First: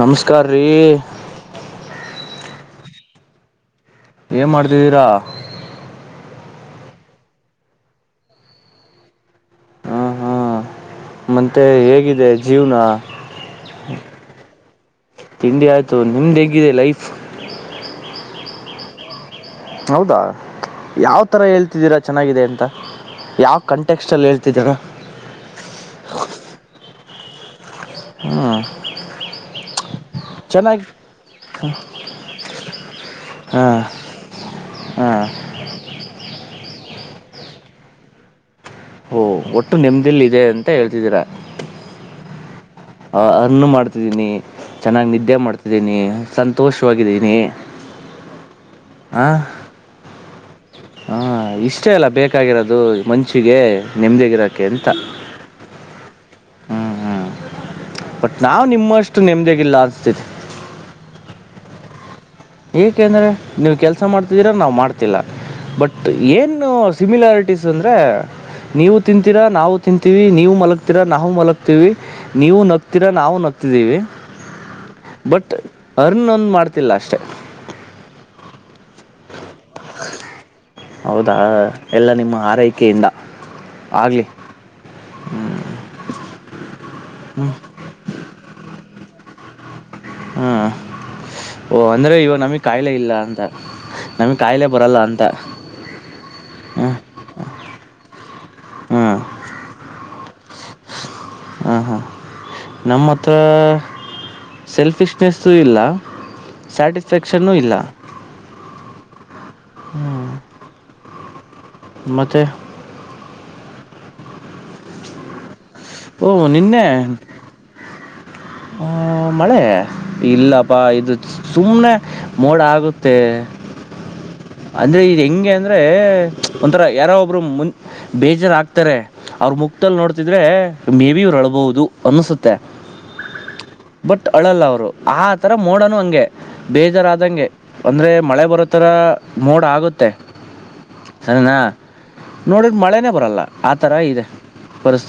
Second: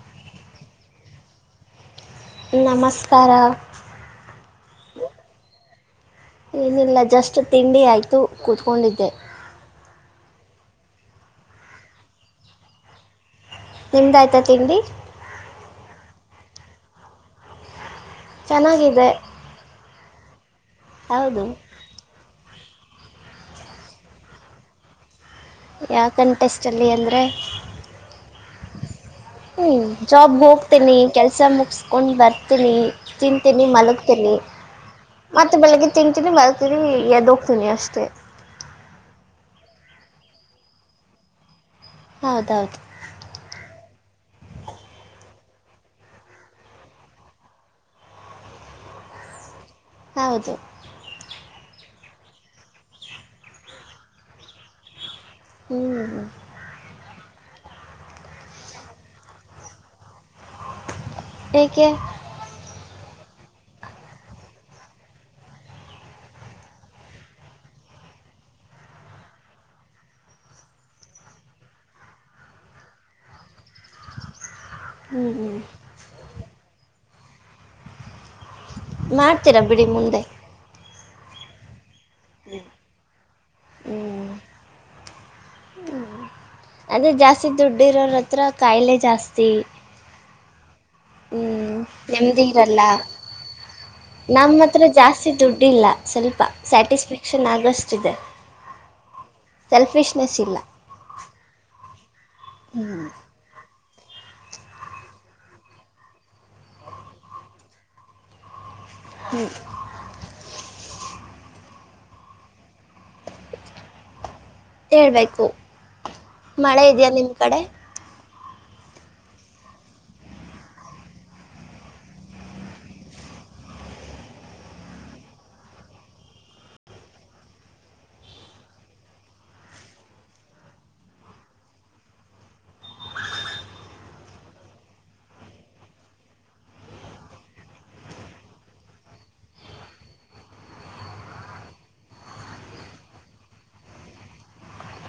ನಮಸ್ಕಾರ ರೀ. ನಮಸ್ಕಾರ. ಏನು ಮಾಡ್ತಿದ್ದೀರಾ? ಏನಿಲ್ಲ ಜಸ್ಟ್ ತಿಂಡಿ ಆಯ್ತು, ಕೂತ್ಕೊಂಡಿದ್ದೆ. ಹಾ ಹಾ ಮತ್ತೆ ಹೇಗಿದೆ ಜೀವ್ನ? ನಿಮ್ದಾಯ್ತಾ ತಿಂಡಿ? ಮತ್ತು ನಿಮ್ದೇಗಿದೆ ಲೈಫ್? ಚೆನ್ನಾಗಿದೆ. ಹೌದಾ ಯಾವ್ ತರ ಹೌದು ಹೇಳ್ತಿದ್ದೀರಾ ಚೆನ್ನಾಗಿದೆ ಅಂತ. ಯಾವ ಕಂಟೆಕ್ಸ್ಟಲ್ಲಿ ಹೇಳ್ತಿದ್ದೀರಾ? ಯಾವ ಕಂಟೆಸ್ಟಲ್ಲಿ ಅಂದರೆ ಹ್ಮ ಹ್ಮ್ ಜಾಬ್ ಹೋಗ್ತನಿ, ಕೆಲಸ ಮುಗಸ್ಕೊಂಡ್ ಬರ್ತೀನಿ ತಿಂತೀನಿ ಹಾಂ ಮಲಗ್ತೀನಿ, ಹಾಂ ಮತ್ತೆ ಬೆಳಿಗ್ಗೆ ತಿಂತೀನಿ ಮಲಗ್ ರಿ ಎದೋಗ್ತೀನಿ ಅಷ್ಟೇ. ಓಹ ಒಟ್ಟು ನೆಮ್ಧಿಯಲ್ಲಿ ಇದೆ ಅಂತ ಹೇಳ್ತಿದ್ದೀರಾ ಹೌದೌದು ಆ ಅನ್ನು ಮಾಡ್ತಿದ್ದೀನಿ ಚೆನ್ನಾಗಿ ನಿದ್ದೆ ಮಾಡ್ತಿದ್ದೀನಿ ಸಂತೋಷವಾಗಿದ್ದೀನಿ ಹಹ ಹೌದು ಅಷ್ಟೇ ಅಲ್ಲ ಬೇಕಾಗಿರೋದು ಮನ್ಷಿಗೆ ನೆಮ್ಮದಿಗಿರೋಕ್ಕೆ ಅಂತ ಹ್ಮ್ ಹ್ಮ ಹ್ಞೂ ಹ್ಞೂ ಬಟ್ ನಾವ್ ನಿಮ್ಮಷ್ಟು ನೆಮದಿಗಲ್ಲ ಅನ್ಸ್ತತಿ ಏಕೆ ಯಾಕೆ ಅಂದ್ರೆ ನೀವು ಕೆಲ್ಸ ಮಾಡ್ತಿದ್ದೀರ ನಾ್ ಮಾಡ್ತಿಲ್ಲ ಬಟ್ ಏನು ಸಿಮಿಲಾರಿಟೀಸ್ ಅಂದ್ರೆ ನೀವು ತಿಂತೀರಾ ನಾವು ತಿಂತೀವಿ ನೀವು ಮಲಗ್ತೀರಾ ನಾವು ಮಲತಿವಿ ನೀವು ನಗ್ತೀರಾ ನಾವು ನಗ್ತಿದೀವಿ ಹ್ಞೂ ಬಟ್ ಅರ್ನ್ ಒಂದ ಮಾಡ್ತಿಲ್ಲ ಅಷ್ಟೆ ಮಾಡ್ ತಿರ ಬಿಡಿ ಮುಂದೆ ಹೌದಾ ಎಲ್ಲ ನಿಮ್ಮ ಆರೈಕೆಯಿಂದ ಹ್ಞೂ ಆಗಲಿ ಹ್ಮ್ ಅದೇ ಜಾಸ್ತಿ ದುಡ್ಡು ಇರೋರ ಹತ್ರ ಕಾಯಿಲೆ ಜಾಸ್ತಿ ಹ್ಮ್ ಹ್ಮ ನೆಮ್ಮದಿ ಇರಲ್ಲ ಇಲ್ಲ ಅಂತ ನಮಗೆ ನಮ್ಮ ಕಾಯಿಲೆ ಹತ್ರ ಬರಲ್ಲ ಅಂತ ಜಾಸ್ತಿ ದುಡ್ಡಿಲ್ಲ ಸ್ವಲ್ಪ ಹ್ಞೂ ಸ್ಯಾಟಿಸ್ಫ್ಯಾಕ್ಷನ್ ಆಗೋಷ್ಟಿದೆ ಹ್ಞೂ ಸೆಲ್ಫಿಶ್ನೆಸ್ ಇಲ್ಲ ಹಾಂ ಹಾಂ ನಮ್ಮ ಹತ್ರ ಸೆಲ್ಫಿಶ್ನೆಸ್ಸೂ ಇಲ್ಲ ಸ್ಯಾಟಿಸ್ಫ್ಯಾಕ್ಷನ್ನೂ ಇಲ್ಲ ಹ್ಮ್ ಮತ್ತೆ ಹೇಳಬೇಕು ಓ ನೆನ್ನೆ ಹ ಮಳೆ ಇಲ್ಲಪ್ಪಾ ಇದು ಸುಮನೆ ಮೋಡ ಆಗುತ್ತೆ ಅಂದ್ರೆ ಇ ಹೆಂಗೆ ಅಂದ್ರೆ ಒಂಥರ ಯಾರೋ ಒಬ್ರು ಮುನ್ ಬೇಜಾರ್ ರಾಗ್ತಾರೆ ಅವ್ರ ಮುಕ್ಲ್ ನೋಡ್ತಿದ್ರೆ ಮೇ ಬಿ ಇವ್ರು ಅಳ್ಬಹುದು ಅನ್ನಸುತ್ತೆ ಬಟ್ ಅಳಲ್ಲ ಅವ್ರು ಆತರ ಮೋಡನು ಹಂಗೆ ಬೇಜಾರ ಆದಂಗೆ ಅಂದ್ರೆ ಮಳೆ ಬರೋತರ ಮೋಡ ಆಗುತ್ತೆ ಸರಿನಾ ನೋಡ ಮಳೆನೇ ಬರಲ್ಲ ಆತರ ಇದೆ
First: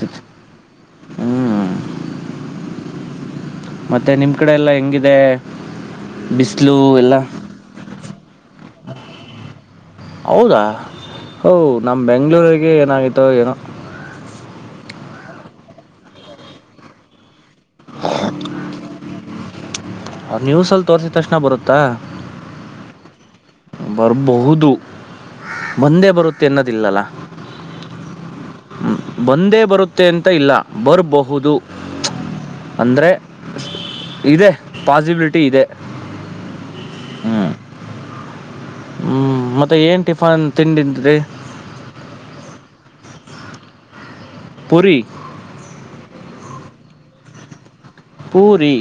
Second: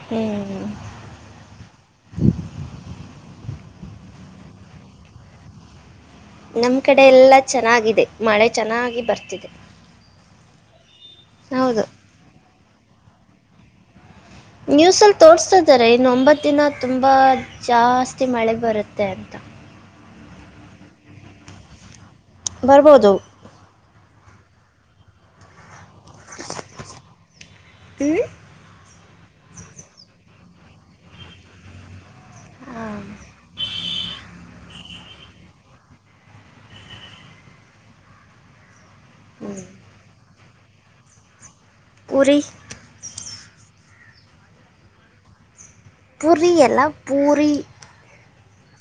ಹ್ಮ್ ಹ್ಮ್ ಮತ್ತೆ ನಿಮ ಕಡೆ ಎಲ್ಲ ಹೆಂಗಿದೆ ಬಿಸಿಲು ನಮ್ ಕಡೆ ಎಲ್ಲ ಎಲ್ಲಾ ಚೆನ್ನಾಗಿದೆ ಮಳೆ ಚೆನ್ನ ಬರ್ತಿದೆ ಹೌದಾ ಹೌ ಹೌದು ನಮ್ಮ್ ಬೆಂಗಳೂರು ಏನಾಯ್ತೋ ಏನೋ ನ್ಯೂಸ್ ಅಲ್ಲಿ ತೋರ್ಸ್ತಾ ಇದಿದ್ದಾರೆ ಇನ್ನು ಒಂಬತ್ತು ದಿನ ತುಂಬಾ ಜಾಸ್ತಿ ಮಳೆ ಬರುತ್ತೆ ತ್ತ ಅದ್ ನ್ಯೂಸಲ್ಲಿ ತೋರ್ಸಿದ್ ತಕ್ಷಣ ಬರುತ್ತಾ ಬರ್ಬೋದು ಬರಬಹುದು ಬಂದೇ ಬರುತ್ತೆ ಅನ್ನೋದಿಲ್ಲಲ್ಲ ಊ ಬಂದೇ ಬರುತ್ತೆ ಅಂತ ಇಲ್ಲ ಬರಬಹುದು ಅಂದ್ರೆ ಇದೆ ಪಾಸಿಬಿಲಿಟಿ ಇದೆ ಹ್ಮ ಹ್ಮ್ ಮತ್ತೆ ಏನ್ ಟಿಫನ್ ತಿಂಡಿಂದರೆ ಪೂರಿ ಪುರಿ ಪುರಿ ಎಲ್ಲ ಪೂರಿ ಪೂರಿ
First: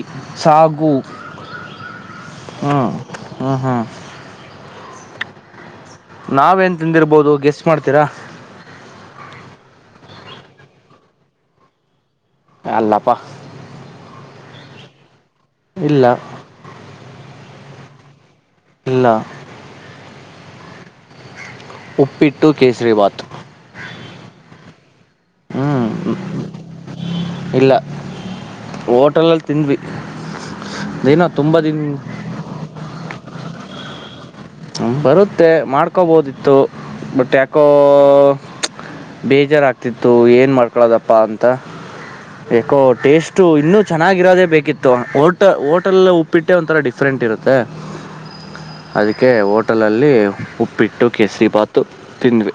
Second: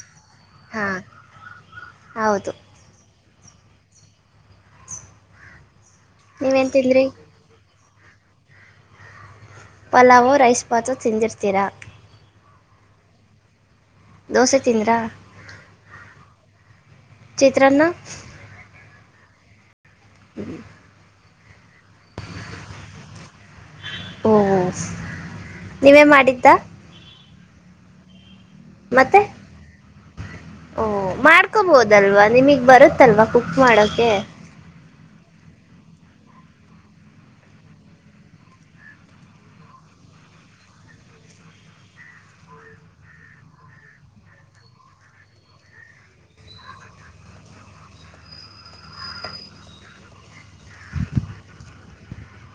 ಸಾಗು ಹಾಂ ಹೌದು ಹ್ಮ ಹ್ಮ ಹಾ ನಾವ್ ನೀವೇನು ಏನ್ ತಿಂದ್ರಿ ತಂದಿರ್ಬೋದು ಗೆಸ್ ಮಾಡ್ ತಿರ ಪಲಾವೋ ರೈಸ್ ಬಾತೊ ತಿಂದಿರ್ತೀರಾ ಅಲ್ಲಪ ದೋಸೆ ತಿಂದ್ರಾ ಇಲ್ಲ ಚಿತ್ರನ್ನ ಇಲ್ಲ ಹ್ಮ ಉಪ್ಪಿಟ್ಟು ಕೇಸ್ರಿಬಾತ್ ಓ ಓಸ್ ನೀವೇ ಮಾಡಿದ್ದಾ ಇಲ್ಲ ಮತ್ತೆ ಹೋಟೆಲಲ್ಲಿ ತಿಂದ್ವಿ ಓ ದಿನ ತುಂಬ ದಿನ ಮಾಡ್ಕೋಬೋದಲ್ವಾ ನಿಮಗ್ ಬರುತ್ತಲ್ವಾ ಕುಕ್ ಮಾಡಕೆ ಬರುತ್ತೆ ಮಾಡ್ಕೊಬೋದಿತ್ತು ಬಟ್ ಯಾಕೋ ಬೇಜಾರಾಗ್ತಿತ್ತು ಏನು ಮಾಡ್ಕೊಳೋದಪ್ಪ ಅಂತ ಯಾಕೋ ಟೇಸ್ಟು ಇನ್ನೂ ಚೆನ್ನಾಗಿರೋದೇ ಬೇಕಿತ್ತು ಓಟ ಹೋಟೆಲ ಉಪ್ಪಿಟ್ಟೆ ಒಂಥರ ಡಿಫ್ರೆಂಟ್ ಇರುತ್ತೆ ಅದಿ ಕ್ಕೆ ಹೋಟೆಲಲ್ಲಿ ಉಪ್ಪಿಟ್ಟು ಕೇಸರಿಬಾತು ತಿಂದ್ವಿ.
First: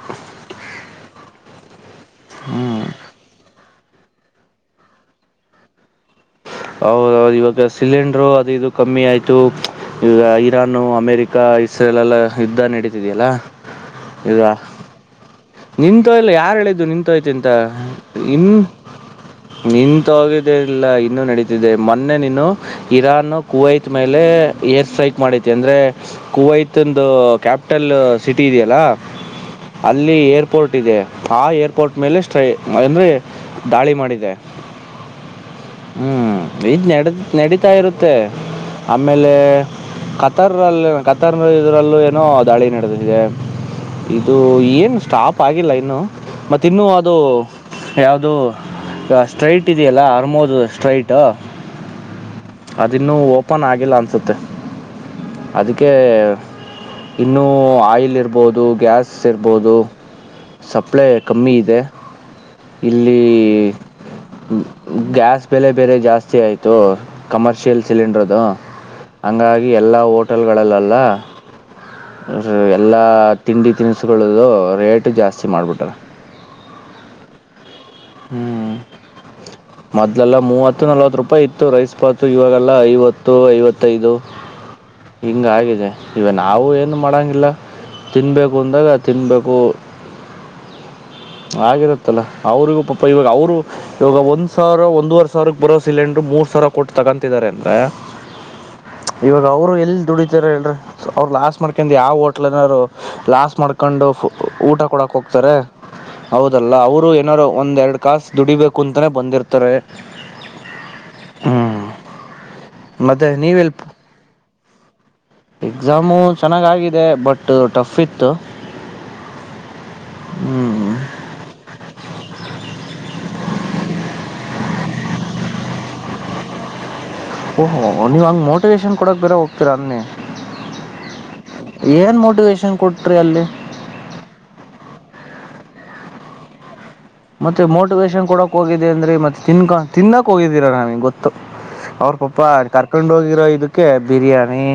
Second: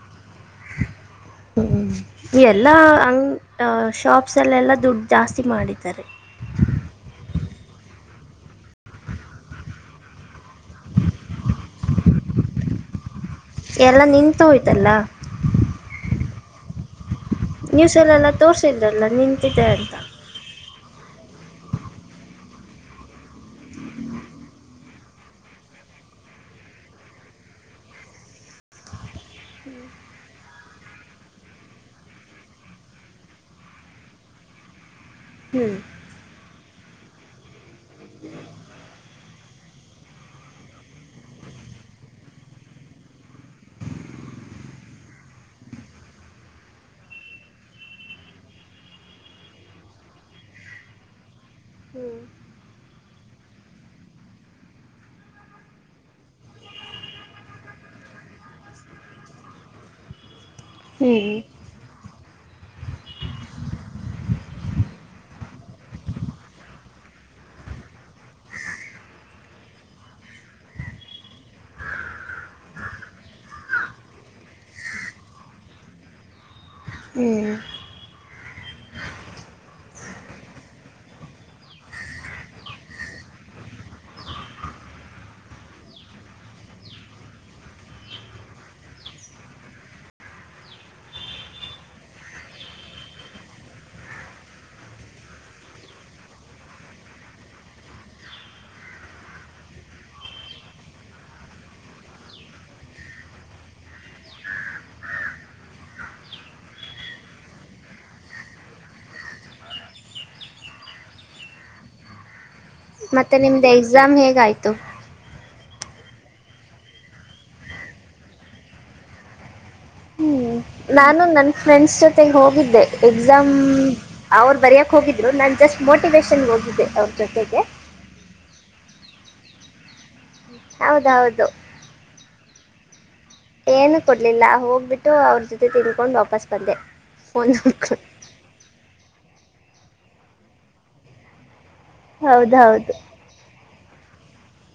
ಎಲ್ಲಾ ಹಂಗ್ ಆ ಶಾಪ್ಸ್ ಅಲ್ಲೆಲ್ಲ ದುಡ್ ಜಾಸ್ತಿ ಮಾಡಿದ್ದಾರೆ ಹೌದೌದು ಇವಾಗ ಸಿಲಿಂಡರು ಅದು ಇದು ಕಮ್ಮಿ ಆಯ್ತು ಈಗ ಇರಾನ್ ಅಮೇರಿಕ ಇಸ್ರೇಲ್ ಎಲ್ಲ ಯುದ್ಧ ನಡೀತಿದೆಯಲ್ಲ ಎಲ್ಲಾ ನಿಂತ ಹೋಯ್ತಲ್ಲ ನಿಂತ ಇಲ್ಲ ಯಾರ ಹೇಳಿದ್ದು ನಿ ತೊಯಿತಂತ ನ್ಯೂಸಲ್ಲೆಲ್ಲ ಇನ್ ತೋರಿಸಿದ್ರಲ್ಲ ನಿಂತಿದೆ ಅಂತ ನಿಂತೋಗಿದ್ದೇನಿಲ್ಲ ಇನ್ನು ನಡೀತಿದೆ ಮೊನ್ನೆ ನೀನು ಇರಾನ್ ಕುವೈತ್ ಮೇಲೆ ಏರ್ ಸ್ಟ್ರೈಕ್ ಮಾಡತಿ ಅಂದ್ರೆ ಕುವೈತ್ ಒಂದು ಕ್ಯಾಪಿಟಲ್ ಸಿಟಿ ಇದೆಯಲ್ಲ ಅಲ್ಲಿ ಎರ್ ಏರ್ಪೋರ್ಟ್ ಇದೆ ಆ ಏರ್ಪೋರ್ಟ್ ಮೇಲೆ ಸ್ಟ್ರೈ ಅಂದ್ರೆ ದಾಳಿ ಮಾಡಿದೆ. ಹ್ಞೂ ಹ್ಮ್ ಇದು ನ ನಡೀತಾ ಇರುತ್ತೆ ಆಮೇಲೆ ಕತರಲ್ಲಿ ಕತರ್ ಇದರಲ್ಲೂ ಏನೋ ದಾಳಿ ನಡೆದಿದೆ ಇದು ಏನು ಸ್ಟಾಪ್ ಆಗಿಲ್ಲ ಇನ್ನು ಮತ್ತ ಇನ್ನು ಅದು ಯಾವು್ದ ಸ್ಟ್ರೈಟ್ ಇದೆಯಲ್ಲ ಆರ್ಮೋದು ಸ್ಟ್ರಟ್ ಅದುಿನ್ನು ಓಪನ್ ಆಗಿಲ್ಲ ಅನ್ಸುತ್ತೆ ಅದಕ್ಕೆ ಇನ್ನುೂ ಆಯಿಲ್ ಇರಬಹುದು ಗ್ಯಾಸ್ ಇರ್ಬಹುದು ಸಪ್ಲೈ ಹ್ಞೂ ಕಮ್ಮಿ ಇದೆ ಇಲ್ಲಿ ಗ್ಯಾಸ್ ಬೆಲೆ ಬೆರೆ ಜಾಸ್ತಿ ಆಯ್ತು ಕಮರ್ಷಿಯಲ್ ಸಿಲಿಂಡರ್ದು ಹಂಗಾಗಿ ಎಲ್ಲಾ ಹೋಟೆಲ್ಗಳಲ್ಲಲ್ಲ ಎಲ್ಲಾ ತಿಂಡಿ ತಿನಿಸುಗಳದು ರೇಟ್ ಜಾಸ್ತಿ ಮಾಡಿಬಿಟ್ರ ಹ್ಮ್ ಹ್ಮ್ ಮೊದ್ಲೆಲ್ಲಾ ಮೂವತ್ತು ನಲ್ವತ್ತು ರೂಪಾಯಿ ಇತ್ತು ರೈಸ್ಪಾತು ಇವಾಗೆಲ್ಲಾ ಐವತ್ತು ಐವತ್ತೈದು ಹಿಂಗ ಆಗಿದೆ ಇವ ನಾವು ಏನು ಮಾಡಂಗಿಲ್ಲ ತಿನ್ಬೇಕು ಅಂದಾಗ ತಿನ್ಬೇಕು ಆಗಿರತ್ತಲ್ಲ ಅವ್ರಿಗೂ ಪಾಪ ಇವಾಗ ಅವರು ಇವಾಗ ಒಂದ್ ಸಾವಿರ ಒಂದುವರೆ ಸಾವಿರಕ್ ಬರೋ ಸಿಲಿಂಡರ್ ಮೂರ್ ಸಾವಿರ ಕೊಟ್ಟ ತಗೊಂತಿದಾರೆ ಅಂದ್ರ ಇವಾಗ ಅವ್ರು ಎಲ್ ದುಡಿತಾರೆ ಹೇಳ್ರ ಅವ್ರು ಲಾಸ್ಟ್ ಮಾಡ್ಕಂಡ ಯಾವ ಹೋಟ್ಲ್ನರು ಲಾಸ್ಟ್ ಮಾಡ್ಕೊಂಡು ಊಟ ಕೊಡಕ್ ಹೋಗ್ತಾರೆ ಹೌದಲ್ಲ ಅವರು ಏನಾರರು ಒಂದ್ ಎರಡ್ ಕಾಸ ದುಡಿಬೇಕು ಅಂತಾನೇ ಬಂದಿರ್ತಾರೆ ಹ್ಮ್ ಮತ್ತೆ ನಿಮ್ದ್ ಎಕ್ಸಾಮ್ ಹೇಗ ಆಯ್ತು ತ್ತು ಎಕ್ಸಾಮು ಚೆನ್ನಾಗ ಆಗಿದೆ ಬಟ್ ಟಫ್ ಇತ್ತು ಹ್ಞೂ ಹ್ಮ್ ನಾನು ನನ್ ಫ್ರೆಂಡ್ಸ್ ಜೊತೆ ಹೋಗಿದ್ದೆ ಎಕ್ಸಾಮ್ ಅವ್ರು ಬರೆಯೋಕ್ಕೆ ಹೋಗಿದ್ರು ನಾನು ಜಸ್ಟ್ ಮೋಟಿವೇೇಶನ್ಗೆ ಹೋಗಿದ್ದೆ ಅವ್ರು ಓ ಹ ನೀವುಾಗ ಮರ್ ನೋಟಿಕೇಶನ್ ಕೊಡಕ್ಕೆ ಬೇರ ಹೋಗತೀರ ಅನ್ನೇ ಹೌದೌದು ಮೋಟಿವೇಶನ್ ಕೊಟ್ರಿ ಅಲ್ಲಿ ಏನು ಕೊಡ್ಲಿಲ್ಲ ಹೋಗ್ಬಿಟ್ಟು ಅವ್ರ ಜೊತೆ ತಿನ್ಕೊಂಡು ವಾಪಸ್ ಬಂದೆ ಫೋನ್ ಮತ್ತೆ ನೋಡ್ಕೊಂಡು ಮೋಟಿವೇಶನ್ ಕೊಡಕ್ ಹೋಗಿದ್ದ ಅಂದ್ರೆ ಮತ್ತೆ ತಿನ್ಕ ತಿನ್ನಕ್ ಹೋಗಿದ್ದೀರ ನಾವಿ ಗೊತ್ತು ಅವ್ರ ಪಾಪ ಹೌದೌದು ಕರ್ಕೊಂಡ್ ಹೋಗಿರೋ ಇದಕ್ ಬಿರಿಯಾನಿ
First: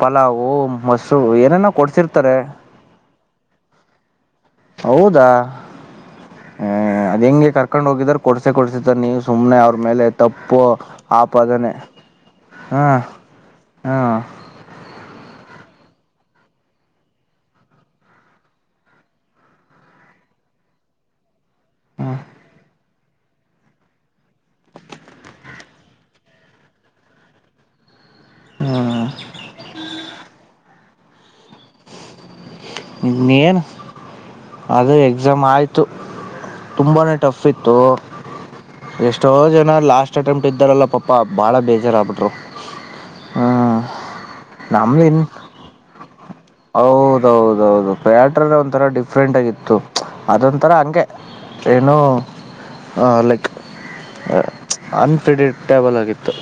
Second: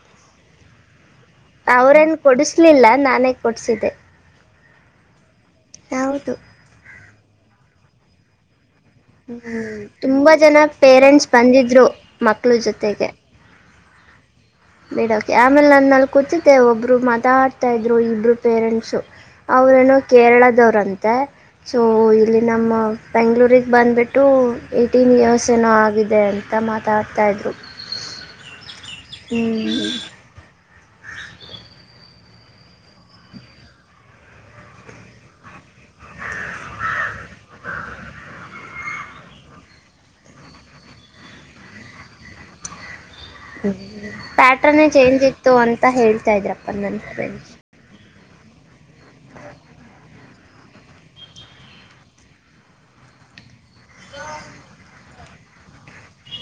ಪಲಾವ್ ಮಸ್ ಅವ್ರೇನ್ ಕೊಡಿಸಲಿಲ್ಲ ನಾನೇ ಸ್ ಒಟ್ಟಿಸಿದೆ ಹೌದಾ ಯಾವುದು ಅದ ಹೆಂಗೆ ಕರ್ಕ್ ಹೋಗ್ರರು ಕೊಡ್ಸೆ ಕೊಡ್ಸ ಹ್ಮ ತುಂಬಾ ಜನ ಪೇರೆಂಟ್ಸ್ ಆಪಾದನೆ ಬಂದಿದ್ರು ಮಕ್ಳ ಹಾ ಜೊತೆಗೆ ಹಾ ಬಿೇಡಕೆ ಆಮೇಲೆ ನನ್ನಲ್ಲಿ ಕೂತಿದ್ದೆ ಒಬ್ರು ಮಾತಾಡ್ತಾ ಇದ್ರು ಇಬ್ರು ಪೇರೆಂಟ್ಸು ಅವ್ರೇನೋ ಕೇರಳದವ್ರಂತೆ ಸೊ ಇಲ್ಲಿ ನಮ್ಮ ಬೆಂಗಳೂರಿಗೆ ಬಂದ್ಬಿಟ್ಟು ಏಯ್ಟೀನ್ ಇಯರ್ಸ್ ಏನೋ ಆಗಿದೆ ಅಂತ ಮಾತಾಡ್ತಾಯಿದ್ರು ಹ್ಮ್ ಹ್ಮ್ ಇ ಏನ್ ಅದು ಎಕ್ಸಾಮ್ ಆಯ್ತು ತುಂಬಾನೇ ಟಫ್ ಇತ್ತು ಎಷ್ಟೋ ಜನ ಲಾಸ್ಟ್ ಅಟ್ಟೆಂಪ್ಟ್ ದ್ದಾರಲ್ಲ ಪಾಪಾ ಬಾಳ ಬೇಜಾರಗ್ಬಿಟ್ರು ್ಮ ಪ್ಯಾಟ್ರನ್ೇ ಚೇಂಜ್ ಇತ್ತು ಅಂತ ಹೇಳ್ತಾ ಇದ್ರ. ಹೌದೌದೌದು. ಬ್ಯಾಟ್ರರ್ ಒಂಥರ ಡಿಫ್ರೆಂಟಾಗಿಿತ್ತು ಅದೊಂಥರ ಹಗೆ ಏನೂ ಲೈಕ್. ಹ ಅ. ಕ್ರೆಡಿಟೇಬಲ್ ಆಗಿತ್ತು.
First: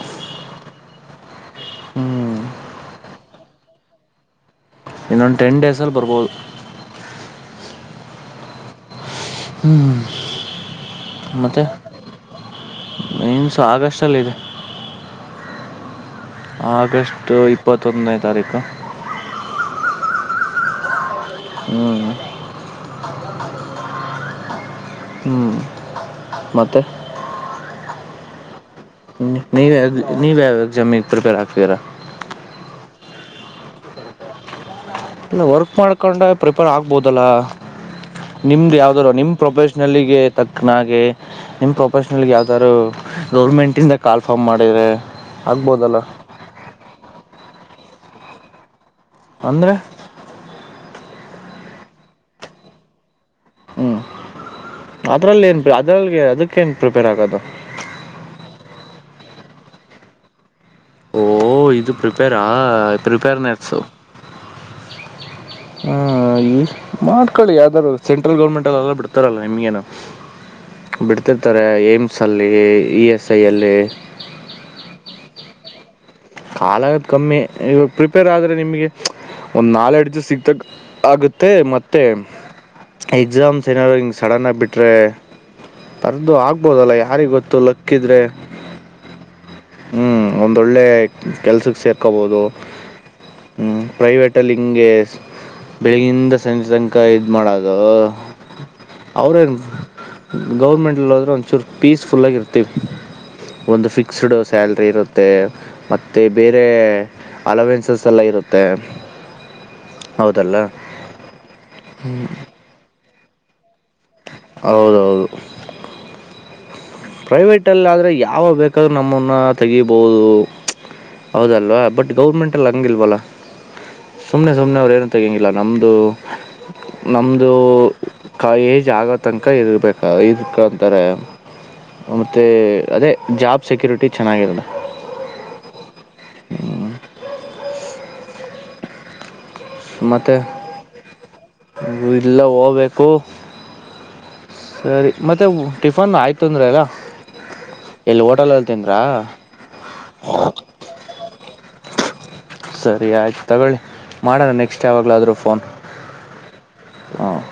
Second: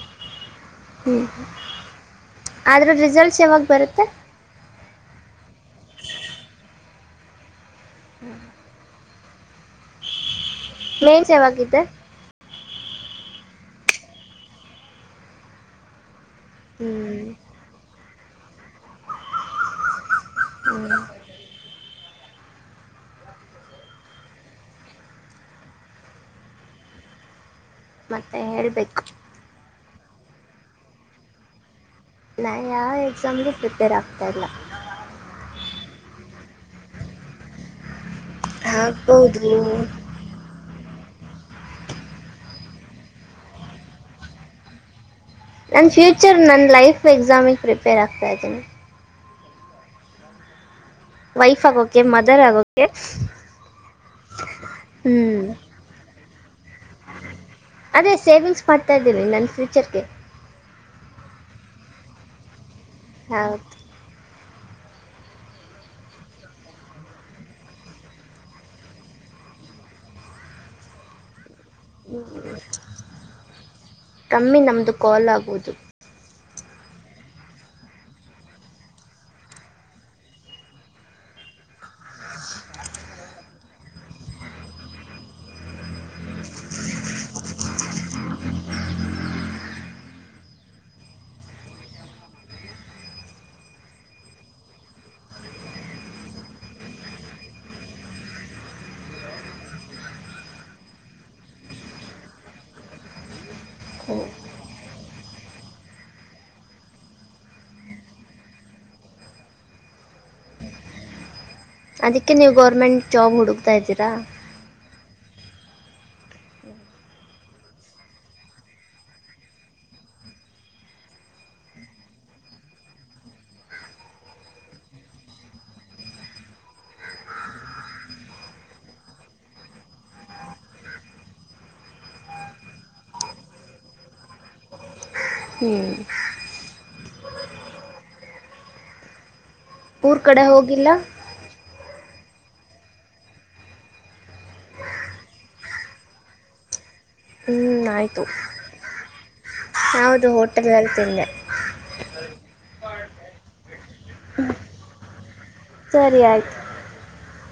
ಹ್ಮ್ ಹ್ಮ್ ಆದ್ರೆ ರಿಸಲ್ಟ್. ಯಾವಾಗ ಬರುತ್ತೆ. ಇನ್ನೊಂದು. ಟೆನ್ ಡೇಸಲ್ಲಿ ಬರ್ಬೋದು. ಹ್ಮ್. ಮೇನ್ಸ್ ಯಾವಾಗಿದ್ದ. ಇನ್ಸ ಆಗಸ್ ಅಲ್ಲಿ ಇದೆ. ಹ್ಞೂ ಆಗಸ್ಟ್ ಇಪ್ಪತ್ತೊಂದೈ. ತಾರಕ. ಬ ನ ನ. ಹ್ಮಞ ಹ್ಞ ಮತ್ತೆ. ಮತ್ತೆ ಹೇಳ್ಬೇಕು. ನೀ ಬ ಎಾಮಿ ಪ್ರಪ. ನಾ ಯಾವ ಎಕ್ಸಾಮ್ಗೆ ಪ್ರಿಪೇರ್ ಆಗ್ತಾ ಇಲ್ಲ. ಇಲ್ಲ ವರ್ಕ್ ಮಾಡ್ಕೊಂಡ ಪ್ರಿಪೇರ್ ಆಗ್ಬೋದಲ್ಲ. ನಿಮ್ದು ಯಾವ್ದಾರೂ ನಿಮ್ ಆಗ್ಬೋದು ಪ್ರೊಫೆಷನಲ್ಗೆ ತಕ್ನಾಗೆ. ನಿಮ್ ಪ್ರೊಫೆಷನಲ್ ಯಾವ್ದಾರು ಗೌರ್ಮೆಂಟ್ಂದ ಕಾಲ್ ಫಾರ್ಮ್ ಮಾಡಿದ್ರೆ. ನನ್ ಫ್ಯೂಚರ್ ನನ್ ಲೈಫ್ ಎಕ್ಸಾಮಿಗ್ ಪ್ರಿಪೇರ್ ಆಗ್ತ. ಪ್ರಜನೆ. ಅಂದ್ರೆ. ವೈಫ್ ಆಗೋಕೆ ಮದರ್ ಆಗೋೆ. ಹ್ಮ್ ಅದ್ರಲ್ಲಿ ಏನ್ ಅದ್ರಲ್ಲಿ ಅದಕ್ಕೇನ್ ಪ್ರಿಪೇರ್ ಆಗೋದು. ರಿಚಕೆ. ಓ ಇದು ಪ್ರಿಪೇರಾ. ಹೌದು ಪ್ರಿಪೇರ್ನೆಸು. ಹ ಈ ಮಾಡ್ಕೊಳ್ಳಿ ಯಾವ್ದಾದಾರ ಸೆಂಟ್ರಲ್ ಗೌರ್ಮೆಂಟ್ಲ್ಲ ಎಲ್ಲ ಬಿಡ್ತಾರಲ್ಲ ನಿಮ್ಗೇನು. ಬಿಡ್ತ. ಈ ಥರ ಏಮ್ಸಲ್ಲಿ ಇ ಎಸ್ ಐಯಲ್ಲಿ. ಕಮ್ಮಿ ನಮ್ಮದು ಕಾಲ್ ಆಗುವದು. ಹಾಲ ಕಮ್ಮಿ ಇವಾಗ ಪ್ರಿಪೇರ್ ಆದ್ರೆ ನಿಮಗೆ ಒಂದ್ ನಾಲ್ೆಡ್ ದಿವ ಸಿಗ್ತಕ್ ಆಗುತ್ತೆ ಮತ್ತೆ ಎಕ್ಸಾಮ್ಸ್ ಏನಾರರು ಸಡನ್ ಆಗ ಬಿಟ್ರೆ ಪರ್ದು ಆಗ್ಬೋದಲ್ಲ ಯಾರಿ ಗೊತ್ತು ಲಕ್ಕ ಇದ್ರೆ ಹ್ಮ ಒಂದಳ್ಳೆ. ಕೆಲ್ಸಕ್ಕೆ ಸೇರ್ಕೊಬೋದು ಪ್ರೈವೇಟಲ್ಲಿ ಹಿಂಗೆ ಬೆಳಗಿಂದ ಸಂಜೆ ತನಕ ಇದು ಮಾಡೋದು ಅವರೇನು ಗೌರ್ಮೆಂಟಲ್ಲಿೋದ್ರೆ ಒಂಚೂರು ಪೀಸ್ಫುಲ್ಲಾಗಿ ಇರ್ತೀವಿ ಒಂದು ಹ್ಞೂ ಫಿಕ್ಸ್ಡ್ ಸ್ಯಾಲ್ರಿ ಇರುತ್ತೆ ಮತ್ತು. ಮ ಬೇರೆ ಅಲವೆನ್ಸಸ್ ಎಲ್ಲ ಇರುತ್ತೆ ಹೌದಲ್ಲ. ಅದಕ್ಕೆ ನೀವು ಗೌರ್ಮೆಂಟ್ ಜಾಬ್ ಹುಡುಕ್ತಾ ಇದ್ದೀರಾ ಹೌದೌದು ಪ್ರೈವೇಟಲ್ಲ ಆದರೆ ಯಾವ ಬೇಕಾದರೂ ನಮ್ಮನ್ನು ತೆಗಿಬೋದು ಹೌದಲ್ವಾ ಬಟ್ ಗೌರ್ಮೆಂಟಲ್ಲಿ ಹಂಗಲ್ವಲ್ಲ ಸುಮ್ಮನೆ ಸುಮ್ಮನೆ ಅವ್್ರೇನುೂ ತೆಗಿಂಗಿಲ್ಲ ನಮ್ಮದು ನಮ್ಮದು ಕ ಏಜ್ ಆಗೋ ತನಕ ಇರಬೇಕು ಇಕಂತಾರೆ ಮತ್ತು ಅದೇ ಜಾಬ್ ಸೆಕ್ಯುರಿಟಿ ಚೆನ್ನಾಗಿರದ ಹ್ಮ್ ಊರ್ ಮತ್ತೆ ಕಡೆ ಹೋಗಿಲ್ಲ ಇಲ್ಲ ಹೋಗ್ಬೇಕು ಸರಿ ಮತ್ತೆ ಟಿಫನ್ ಆಯ್ತು ಅಂದ್ರ ಅಲ್ಲ ಆಯ್ತು ಎಲ್ಲಿ ಹೋಟೆಲಲ್ಲಿ ತಿಂದ್ರಾ ನಾವುದು ಹೋಟೆಲ್ಲ್ಲಿ ತಿಂದೆ ಹ್ಮ ಸರಿ ಆಯ್ತು ತಗೊಳ್ಳಿ ಮಾಡೋಣ ನೆಕ್ಸ್ಟ್ ಯಾವಾಗಲಾದರೂ ಫೋನ್ ಸರಿಯ್ತ ಹಾಂ